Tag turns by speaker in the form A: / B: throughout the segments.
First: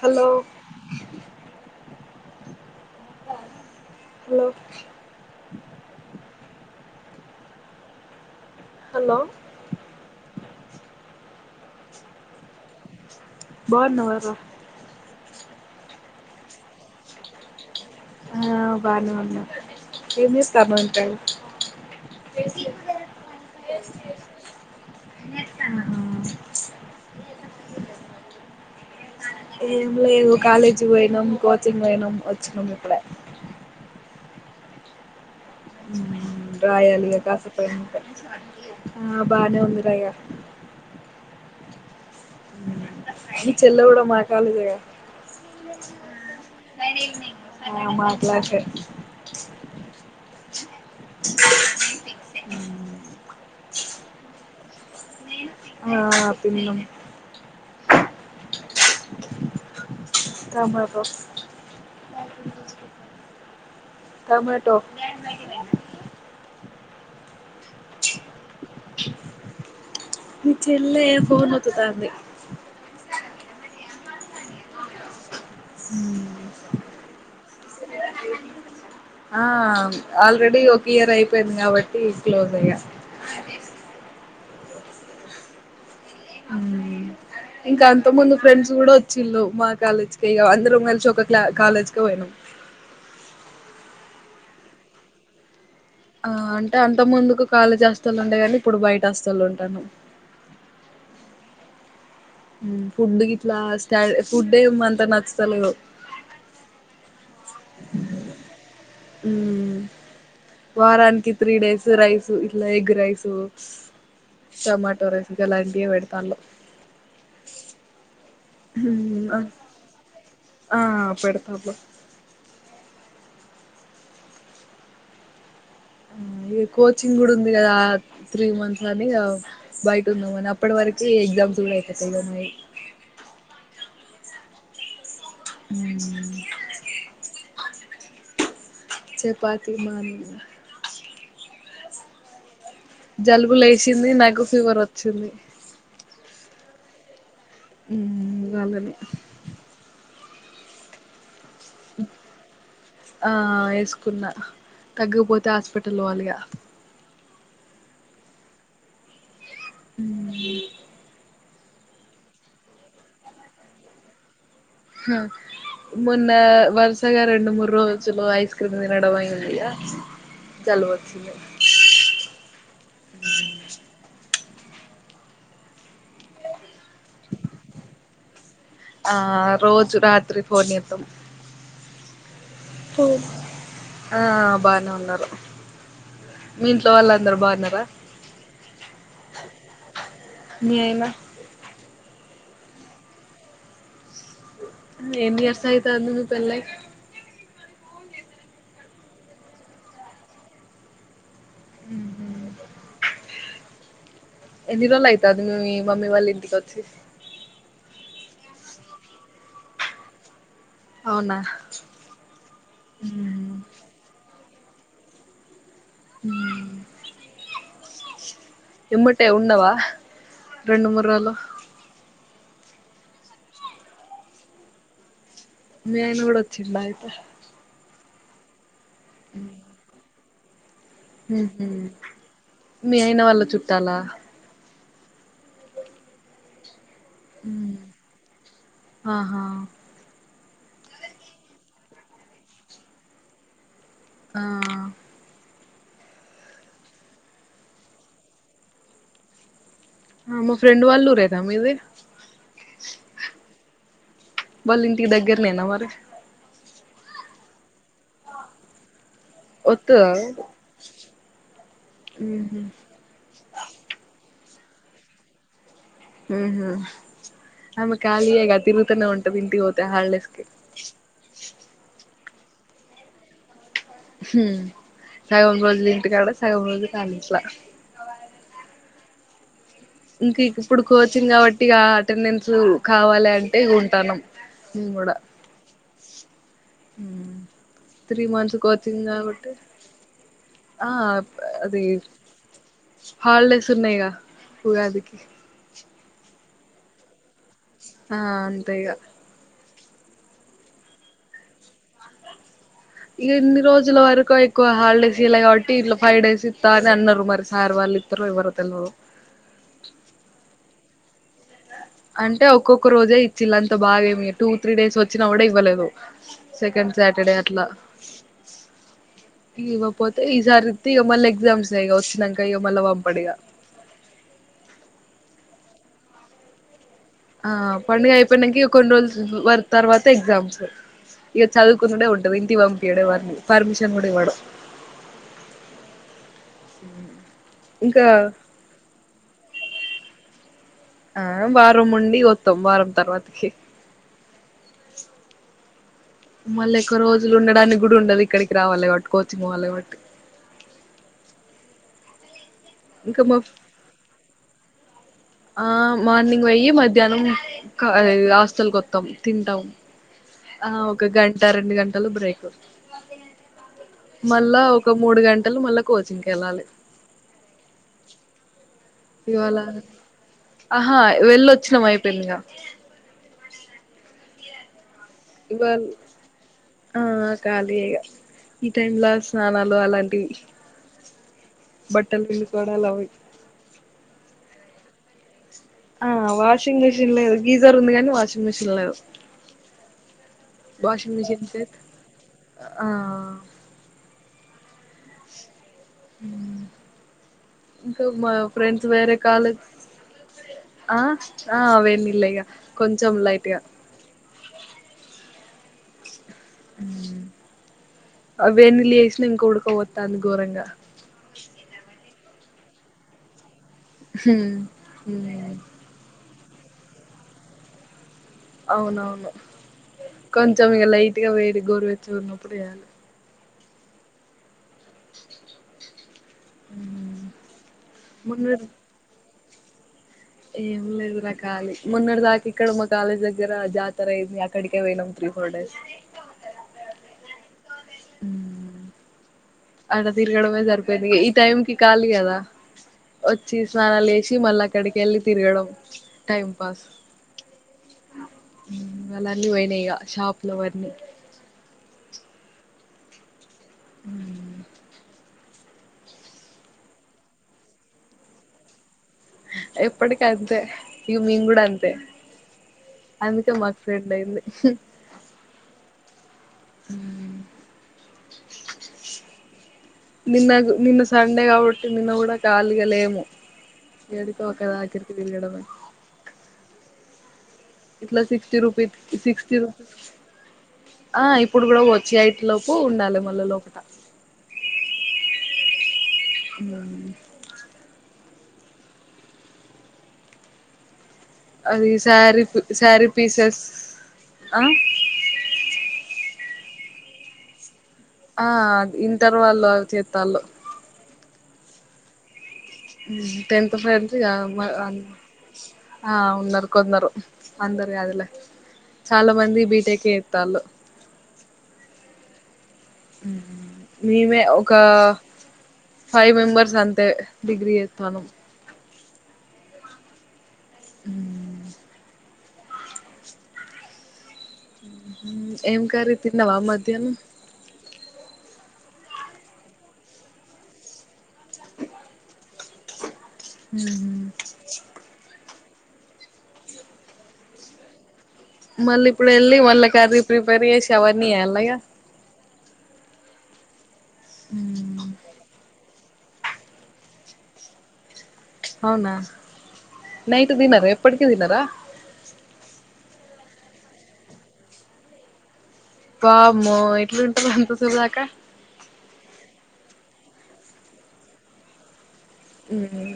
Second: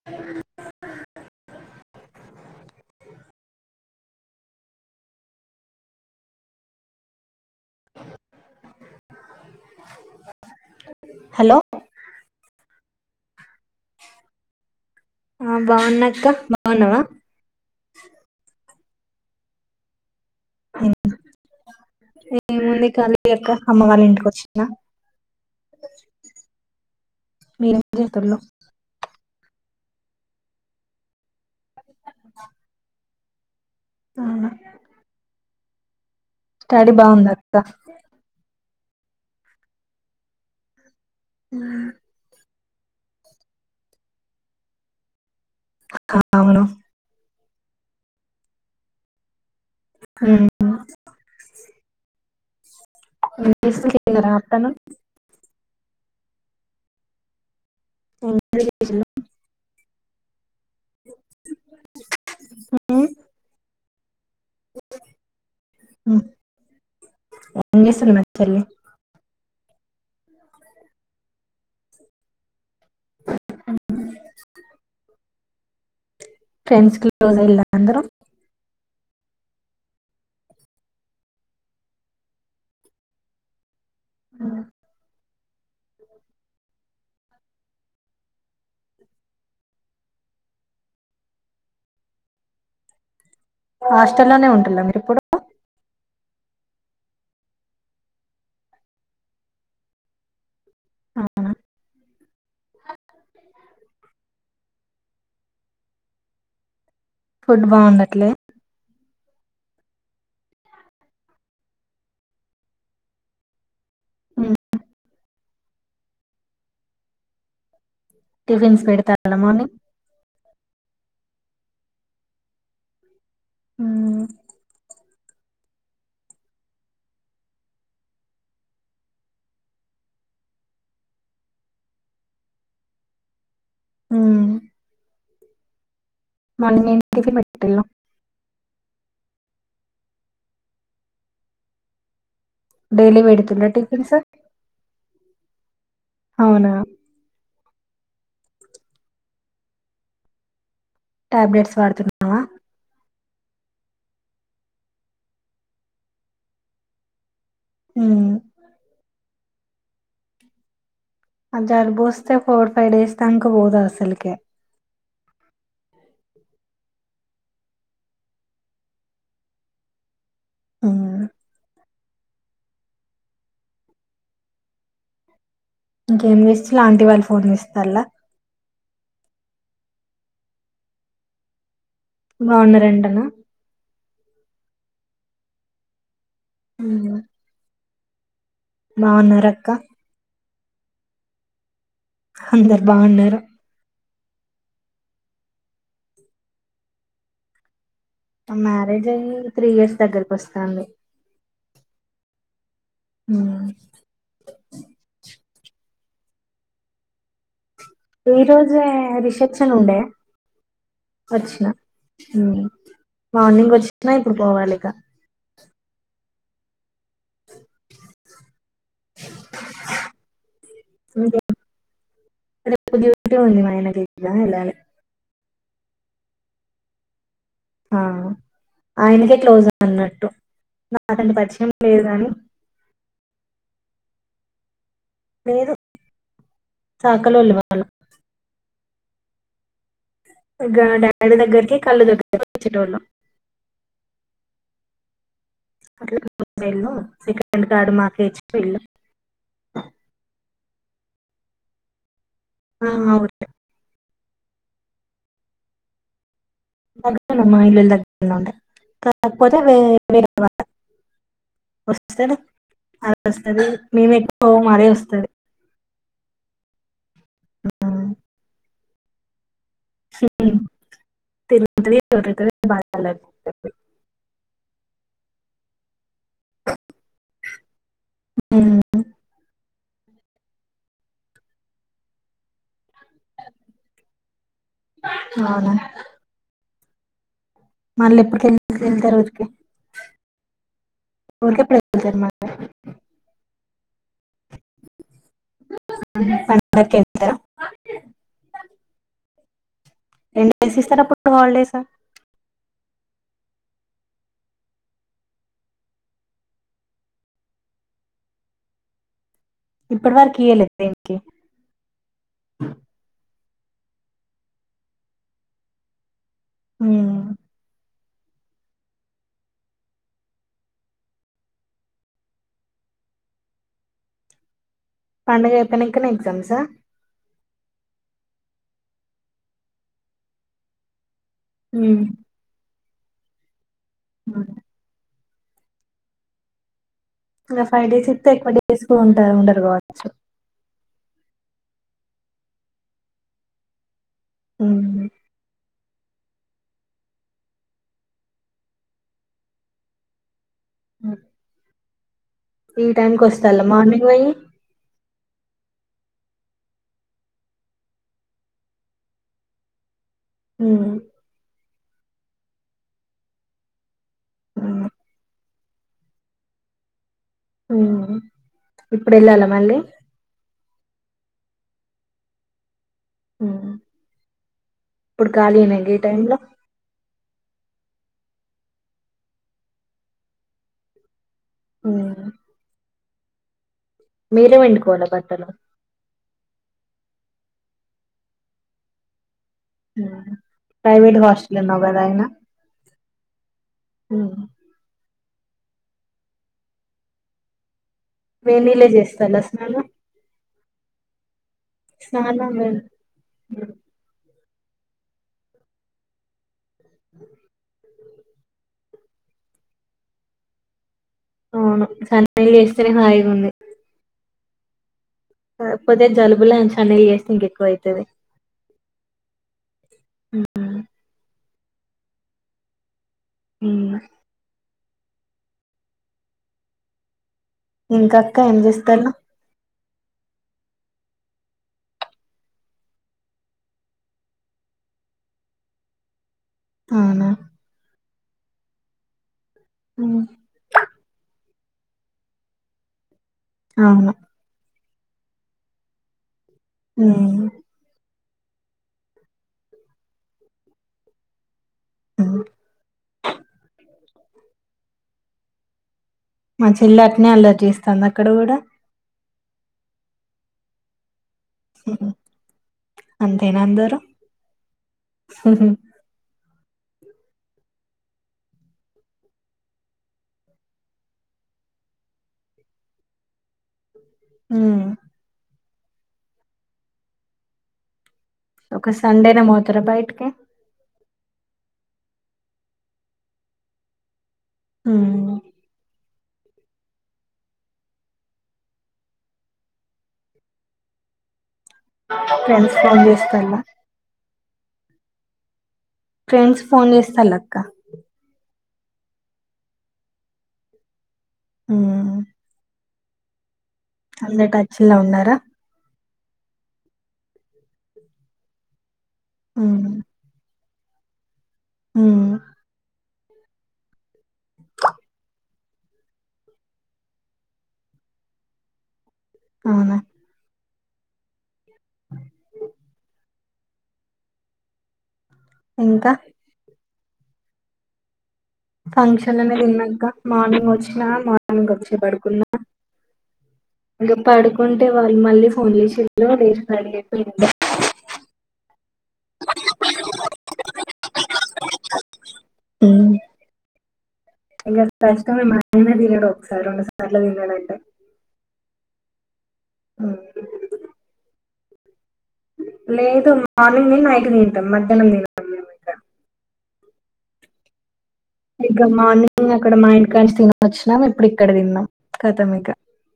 A: Hello hello
B: అ
A: hello
B: hello
A: బావున్నావరా
B: ఆ బాగున్నా అక్క బాగున్నావా
A: ఆ బానే ఉన్నా ఏం చేస్తాన్నావ్ ఇంతగా
B: ఏ ముందుే కాళీ అక్క అమ్మవళ ఇంటిక వచ్చినా మీరే చేస్తల్లు
A: ఏం లేదు కాలేజీ పోయినాం కోచింగ్ పోయినాం వచ్చినాం ఇప్పుడే
B: ఆ
A: ఉ రయాలిగా
B: అక్క
A: కాసేపయిన ఆ బానే ఉంది రయ
B: ఆ
A: ని చెల్ల కూడా మా కాలేజేగా
B: అవును
A: నైన్ ఎయిట్ సిక్స్ ఆ మాట్లాడితే
B: ఉమ్.
A: హ
B: తను
A: ఆ పిన్నూ
B: ఉ ఎం చేసిండు
A: రామ్మకొ టమటో
B: వంగే సల్మల్ చెల్లి
A: మీ చెల్లె ఫోన్ ఓతుతాంది
B: ఫ్రెండ్స్ క్లోస్ ఇల్లా అందరం
A: ఆ, ఆల్రెడీ ఒక ఇయర్ అయిపోయింది కాబట్టి క్లోజ్ అయ్యా.
B: ఆ
A: ఇంకా అంతక్ ముందు ఫ్రెండ్స్ కూడ వచ్చిళ్ళు మా కాలేజ్ కె ఇగ, అందరం కలిసి ఒక క్ల కాలేజ్ కె పోయినం.
B: హాస్టల్లోనే వుంటున్ర మీరిప్పుడు?
A: ఆ అంటే అంతక్ ముందుకు కాలేజీ హాస్టల్లో ఉండేగాని ఇప్పుడు బయట హాస్టల్ల ఉంటానం.
B: అవున?
A: ఫుడ్ గిట్లా స్టా ఫుడ్ ఏం అంత నచ్చుతలేదు.
B: ఫుడ్ బాగుండట్లే?
A: ఉమ్, వారానికి త్రీ డేస్ రైస్ ఇట్ల ఎగ్ రైస్.
B: ఉమ్.
A: టమాటో రైస్ గలాంటీయే పెడతాళ్ళు.
B: టిఫిన్స్ పెడతారా మార్నింగ్?
A: ఆ అ పెడుతాళ్ళు.
B: ఉమ్
A: ఈ కోచింగ్ కూడా ఉంది కదా త్రీ మంత్స్ అని, బయట ఉందాం అని, అప్పటి వరకు ఎగ్జామ్స్ కూడ అయిపోతయ్ అని.
B: ఉమ్
A: ఉ
B: మార్నింగ్ ఏం టిఫిన్ పెట్టిల్లు?
A: చపాతీ మార్నింగ్.
B: డైలీ
A: జలుబు
B: పెడుతుండ్రా
A: లేసింది,
B: టిఫిన్స్
A: నాకు ఫీవర్ వచ్చింది.
B: అవునా?
A: ఉమ్ ఇగ అల్లనే
B: టాబ్లెట్స్ వాడుతున్నావ?
A: ఆ వేసుకున్నా, తగ్గకపోతే హాస్పిటల్ పోవాలిగ.
B: ఉమ్
A: ఉమ్
B: అ జలుబోస్తే ఫోర్ ఫైవ్ డేస్ దాంక పోదు అసల్కె.
A: మొన్న వరుసగా రెండు, మూడు రోజులు ఐస్ క్రీమ్ తినడం అయిందిగ
B: ఉమ్.
A: జలుబోచ్చింది.
B: ఇంకేం చెస్ స్ల ఆంటీ వాళ్ళు ఫోన్ చేస్తాళ్ల?
A: ఆ రోజు రాత్రి ఫోన్ చేత్తం. ఆ
B: బాగున్నారంటనా
A: ఆ బానె ఉన్ న్నరు మీ ఇంట్లో వాళ్ళు అందరు బావున్నరా?
B: బాగున్నరక్క.
A: మీ ఆయన?
B: అందర్ బావున్నరు.
A: ఎన్ని ఇయర్స్ అయితాంది నీకు పెళ్లి ఐ
B: ఆ మ్యారేజ్ అయి త్రీ ఇయర్స్ దగ్గరకి వస్తాంది
A: ఉహో
B: ఉ
A: ఎన్ని రోజులు అయితాంది మే మమ్మీ వాళ్ళ ఇంటికి వచ్చి
B: ఈ రోజే రిసెప్షన్ ఉండే
A: అవునా
B: ఓచ్చిన మార్నింగ్ ఓచ్చిన డు పోవాలిగా
A: ఇమ్మటే ఉన్నావా రెండు మూరలు
B: కొద్ది కొద్దిగా మా ఆయన గిట్ల వెళ్లాలి
A: మేళ కూడా వచ్చేలా అయితే
B: ఆ ఆయనకే క్లోజ్ అన్నట్టు నాకంటే పరిచయం లేదు కాని
A: మీ అయిన వాళ్ళ చుట్టాలా
B: లేేరు చాకలోళ్ళు వాళ్లు
A: ఆహా
B: ఎగర డాడీ దగ్గరకి కళ్ళు దగ్గరకి వచ్చటోళ్లు
A: ఆ
B: అట్లా వెళ్ళు సెకడ్ కార్డు మాకేచ్చ వెళ్ళు
A: ఆ మా ఫ్రెండ్ వాళ్ళు ఊరేదా మీది
B: ఆ అవును లే
A: వాళ్ళింటికి దగ్గరనేనా మరి
B: మాల్ మా ఇల్లులు దగ్గరనే ఉంటాయి కానీ కాకపోతే
A: వత్తదా
B: వేరే వాళ్ళ వస్తది అలా వస్తది మేము ఓ మరే వస్తది
A: ఉహో ఆమె ఖాళీయే కాదా తిరుగుతనే ఇంటికి పోతే ద హాలిడేస్ కి
B: తిరుగుతది బాధ పల్లె
A: హ సగం రోజులు ఇంటికాడ సగా రోజులు కాదు ఇట్లా
B: ఉమ్,
A: ఇంకా ఇప్పుడు కోచింగ్ కాబట్టి ఆ అటెండెన్స్ కావాలి అంటే ఉంటాను
B: అవునా
A: ఉ
B: మళ్ళీ
A: త్రీ
B: ఎప్పటికి
A: మంత్స్
B: వెళ్-
A: కోచింగ్
B: వెళ్తారు ఊరికి
A: కాబట్టి ఆ
B: ఊరికి ఎప్పుడు
A: అది
B: వెళ్తారు మళ్ళీ
A: హాలిడేస్ ఉన్నాయిగా ఉగాదికి
B: పండకెంత
A: ఆ అంతే ఇగా
B: ఎన్ని డేస్ ఇస్తారు అప్పుడు హాలిడేస్
A: ఇక ఇన్ని రోజుల వరకు ఎక్కువ హాలిడేస్ ఇలా కాబట్టి ఇట్లో ఫైవ్ డేస్ ఇత్త అని అన్నారు మరి సార్ వాళ్ళు ఇత్తరో ఇవ్వరో మరి తెల్వదు
B: ఇప్పటి వరకి ఇయ్య లేదు దెనికి
A: అంటే ఒక్కొక్క రోజే చిల్లంతా బాగేమి టూ త్రీ డేస్ వచ్చినా కూడా ఇవ్వలేదు సెకండ్
B: ఉమ్,
A: సాటర్డే అట్లా ఇవ్వపోతే ఈసారిమళ ఎగ్జామ్స్ అ వచ్చినాక ఇమళ పంపడిగా
B: పండుగ అయిపోనాకనా ఎగ్జామ్సా
A: ఆ పండుగ అయిపోయినికి కొన్ని రోజులు వర తర్వాత ఎగ్జామ్స్ ఇక చదువుకునేే ఉంటు ఇంటి ఇవ పంపిడు పర్మ్ చ్చమడివాడు
B: ఇంకా ఫైవ్ డేస్ ఇస్తే ఎక్కువ డేస్ కు ఉంట ఉండరు కావచ్చు
A: ఆ వారం ఉండి వత్తాం వారం తర్వాతకి
B: ఆ
A: మళ్ళీ ఎక్కు రోజులు ఉండడానికి కూడా ఉండదు ఇక్కడికి రావాలి కాబట్టి కోచింగ్ పోవాలి కాబట్టి
B: ఆ ఈ
A: ఇంకా
B: టైమ్కి
A: మా
B: వస్తలా మార్నింగ్ పొయ్యి
A: ఆ మార్నింగ్ వెయ్యి మధ్యాహ్నం హాస్టల్కి వత్తం తింటాం ఆ ఒక గంట ర రడు గంటలు బ్రేక్ మళ్ళా ఒక మూడు గంటలు మళ్ళా కోచింగ్ వెళ్ళాలి
B: ఇప్పుడు వెళ్ళాలా
A: ఇవాళ
B: మళ్ళీ
A: ఆహా వెళ్ళొచ్చినాం అయిపోయిందిగా
B: హ ఇప్పుడు ఖాళీన
A: ఇవాళ
B: గీ టైమ్ లో
A: ఆ ఖాళీయే ఈ టైమ్ లో స్నానాలు అలాంటివి బట్టలు పిండుకోడలు
B: మీరే పిండుకోవాల బట్టలు
A: ఆ వాషింగ్ మిషిన్ లేదు గీజర్ ఉంది కానీ వాషింగ్ మిషిన్ లేదు washing
B: private
A: machine
B: hostel
A: set
B: నగాదయినా
A: ఆ అ ఇంకా మా
B: వేడి
A: ఫ్రెండ్స్
B: నీళ్ళే
A: వేరే
B: చేస్తాలా
A: కాల
B: స్నానం
A: ఆ ఆ వేడి నీళ్లే గా
B: స్నానం
A: కొంచం లైట్గా ఆ వే నీళ్లే ఇం కూడుకోవత్తాంద ఘోరంగా
B: అవును స పెళ్లి చేస్తేనే హాయిగా ఉంది.
A: హమ్
B: కాకపోతే జలుబుల సన వేస్తంగ్ ఎక్కువ అవుతుది
A: అవునవును కొంచెం ఇక లైట్ గా వేడి గోరు వెచ్చగా ఉన్నప్పుడే చేయాల
B: ఆమ్
A: [unintelligible]
B: ఇంకక్క ఏం
A: మొన్నటి
B: చేస్తున్నావు?
A: ఏం లేదు రా కాలి మొన్నటి దాకా ఇక్కడ మా కాలేజ్ దగ్గర జాతర అయింది. అక్కడికే పోయినాం త్రీ ఫోర్ డేస్.
B: అవునా
A: అలా తిరగడమే సరిపోయింది. ఈ టైం కి కాలి కదా. వచ్చి స్నానాలు
B: అవును
A: చేసి మల్లకి అక్కడకు వెళ్ళి తిరగడం. టైమ్ పాస్
B: ఉమ్
A: ఇవలన్నీ పోయినాయిగా ఇక షాప్ లో వన్ని
B: ఉమ్
A: [inaudible]
B: మా చెల్లి అట్లే అల్లరి చేస్తుందా అక్కడ కూడా
A: ఎప్పటికీ అంతే మేము కూడా అంతే అందుకే
B: అంతేనా
A: మాకు
B: అందరూ
A: ఫ్రెండ్ అయింది. హు హ [unintelligible] నిన్న నిన్న సండే కాబట్టి నిన్న కూడా కాలిగాలేము. ఏదిపో అక్క
B: ఉమ్
A: దగ్గరికి తిరగడమే ఇలా సిక్స్టీ
B: ఒక
A: రూపీస్
B: సండేనే
A: సిక్స్టీ
B: పోతారా
A: రూపీస్
B: బయటికి
A: ఆ ఇప్పుడు కూడా వచ్చేఐట్ లోపు ఉండాలి మళ లోపల.
B: ఆమ్
A: [unintelligible] అది సారీ
B: ఫ్రెండ్స్ ఫోన్
A: సారీ
B: చేస్తాలా
A: పీసెస్ ఆ
B: ఫ్రెండ్స్ ఫోన్ చేస్తా లెక్క
A: ఆ ఇంటర్ వాళ్ళు చేతాల్లో
B: ఆమ్
A: [unintelligible] టెన్త్ ఫత్
B: లో ఉన్నారా
A: [unintelligible] ఆ ఉన్నారు కొందరు అందరు కాదులే చాలా మంది
B: ఉమ్
A: బీటెక్ చెత్తళ్ళు
B: హు
A: ఆ మేమే ఒక ఫైవ్ మెంబర్స్ అంతే డిగ్రీ చేస్తాను
B: అవునా
A: ఉమ్ ఉమ్ ఏం
B: ఇంకా
A: కర్రీ తిన్నావా మ ఎన్
B: ఫంక్షన్ అనే తిన్నాక మార్నింగ్ వచ్చిన మార్నిం మనం కొంచె పడుకున్నాం ఇంక పడుకుంటే వాళ్ళు మళ్ళీ ఫోన్ చేసిండు లేసి రెడీ అయి పోయి
A: మళ్ళీ ఇప్పుడు వెళ్ళి మళ్ళ కర్రీ ప్రిపేర్ చేసి అవన్నీ చేయాల్నా ఇగ
B: ఉమ్ ఇగ కష్టమే మరి మేమే తినడ ఒకసారి రెండుసార్ల తినడంట
A: అవునా నైట్ తినారా ఎప్పటికి తినారా
B: లేదు మార్నింగ్ నైట్ తింటాం మధ్యాహ్నం తింనం మే
A: ఎట్లు ఉంటుంది అంత సేపుదకా
B: ఇక మార్నింగ్ అక్కడ మా ఇంటి కంచి తినే వచ్చినాం ఎప్పుడు ఇక్కడ తిన్నాం కతం ఇక
A: మ్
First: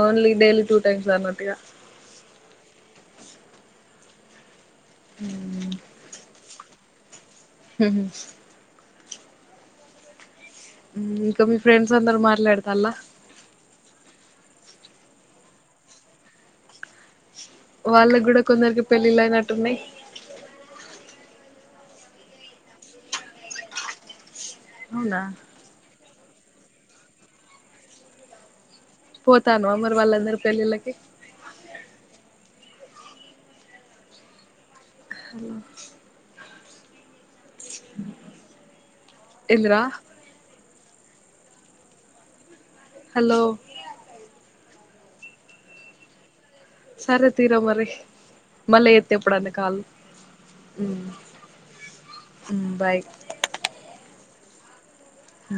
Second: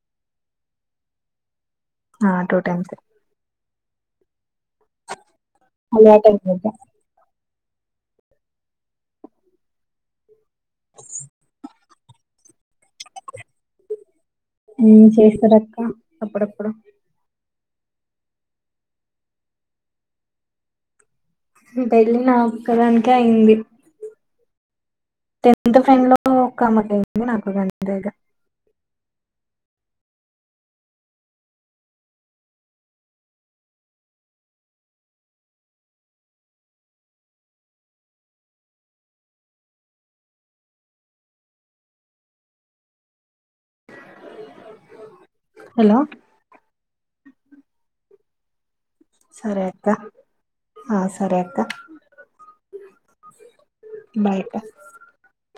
A: ఓన్లీ డైలీ టూ టైం సాలనట్టుగా
B: ఆ టూ టైమ్స్ అలవాటు ఐపోద్ది
A: హమ్ ఇంకా మీ ఫ్రెండ్ అందరు మాట్లాడుతాళ్ళ
B: హు చేస్తరక్క అప్పుడప్పుడు
A: వాళ్ళకి కూడా కొందరికి పెళ్ళిళ్ళు అయినట్టున్నాయి
B: పెళ్లి నా ఒక్కదానికే అయింది
A: ఉండ
B: టెన్త్ ఫ్రెండ్ లో ఒకమామేకయింది నాకు కూడా అంతే ఇగ
A: పోతాను మరి వాళ్ళ అందరి పెళ్లిళ్ళకి హలో ఎందిరా హలో
B: హలో
A: సరే తీర మరి మళ్ళ ఎతేప్పుడనే
B: సరే
A: కాల్
B: అక్క ఆ
A: మ్
B: సరే అక్క
A: మ్ బాయ్
B: బయక్క
A: హ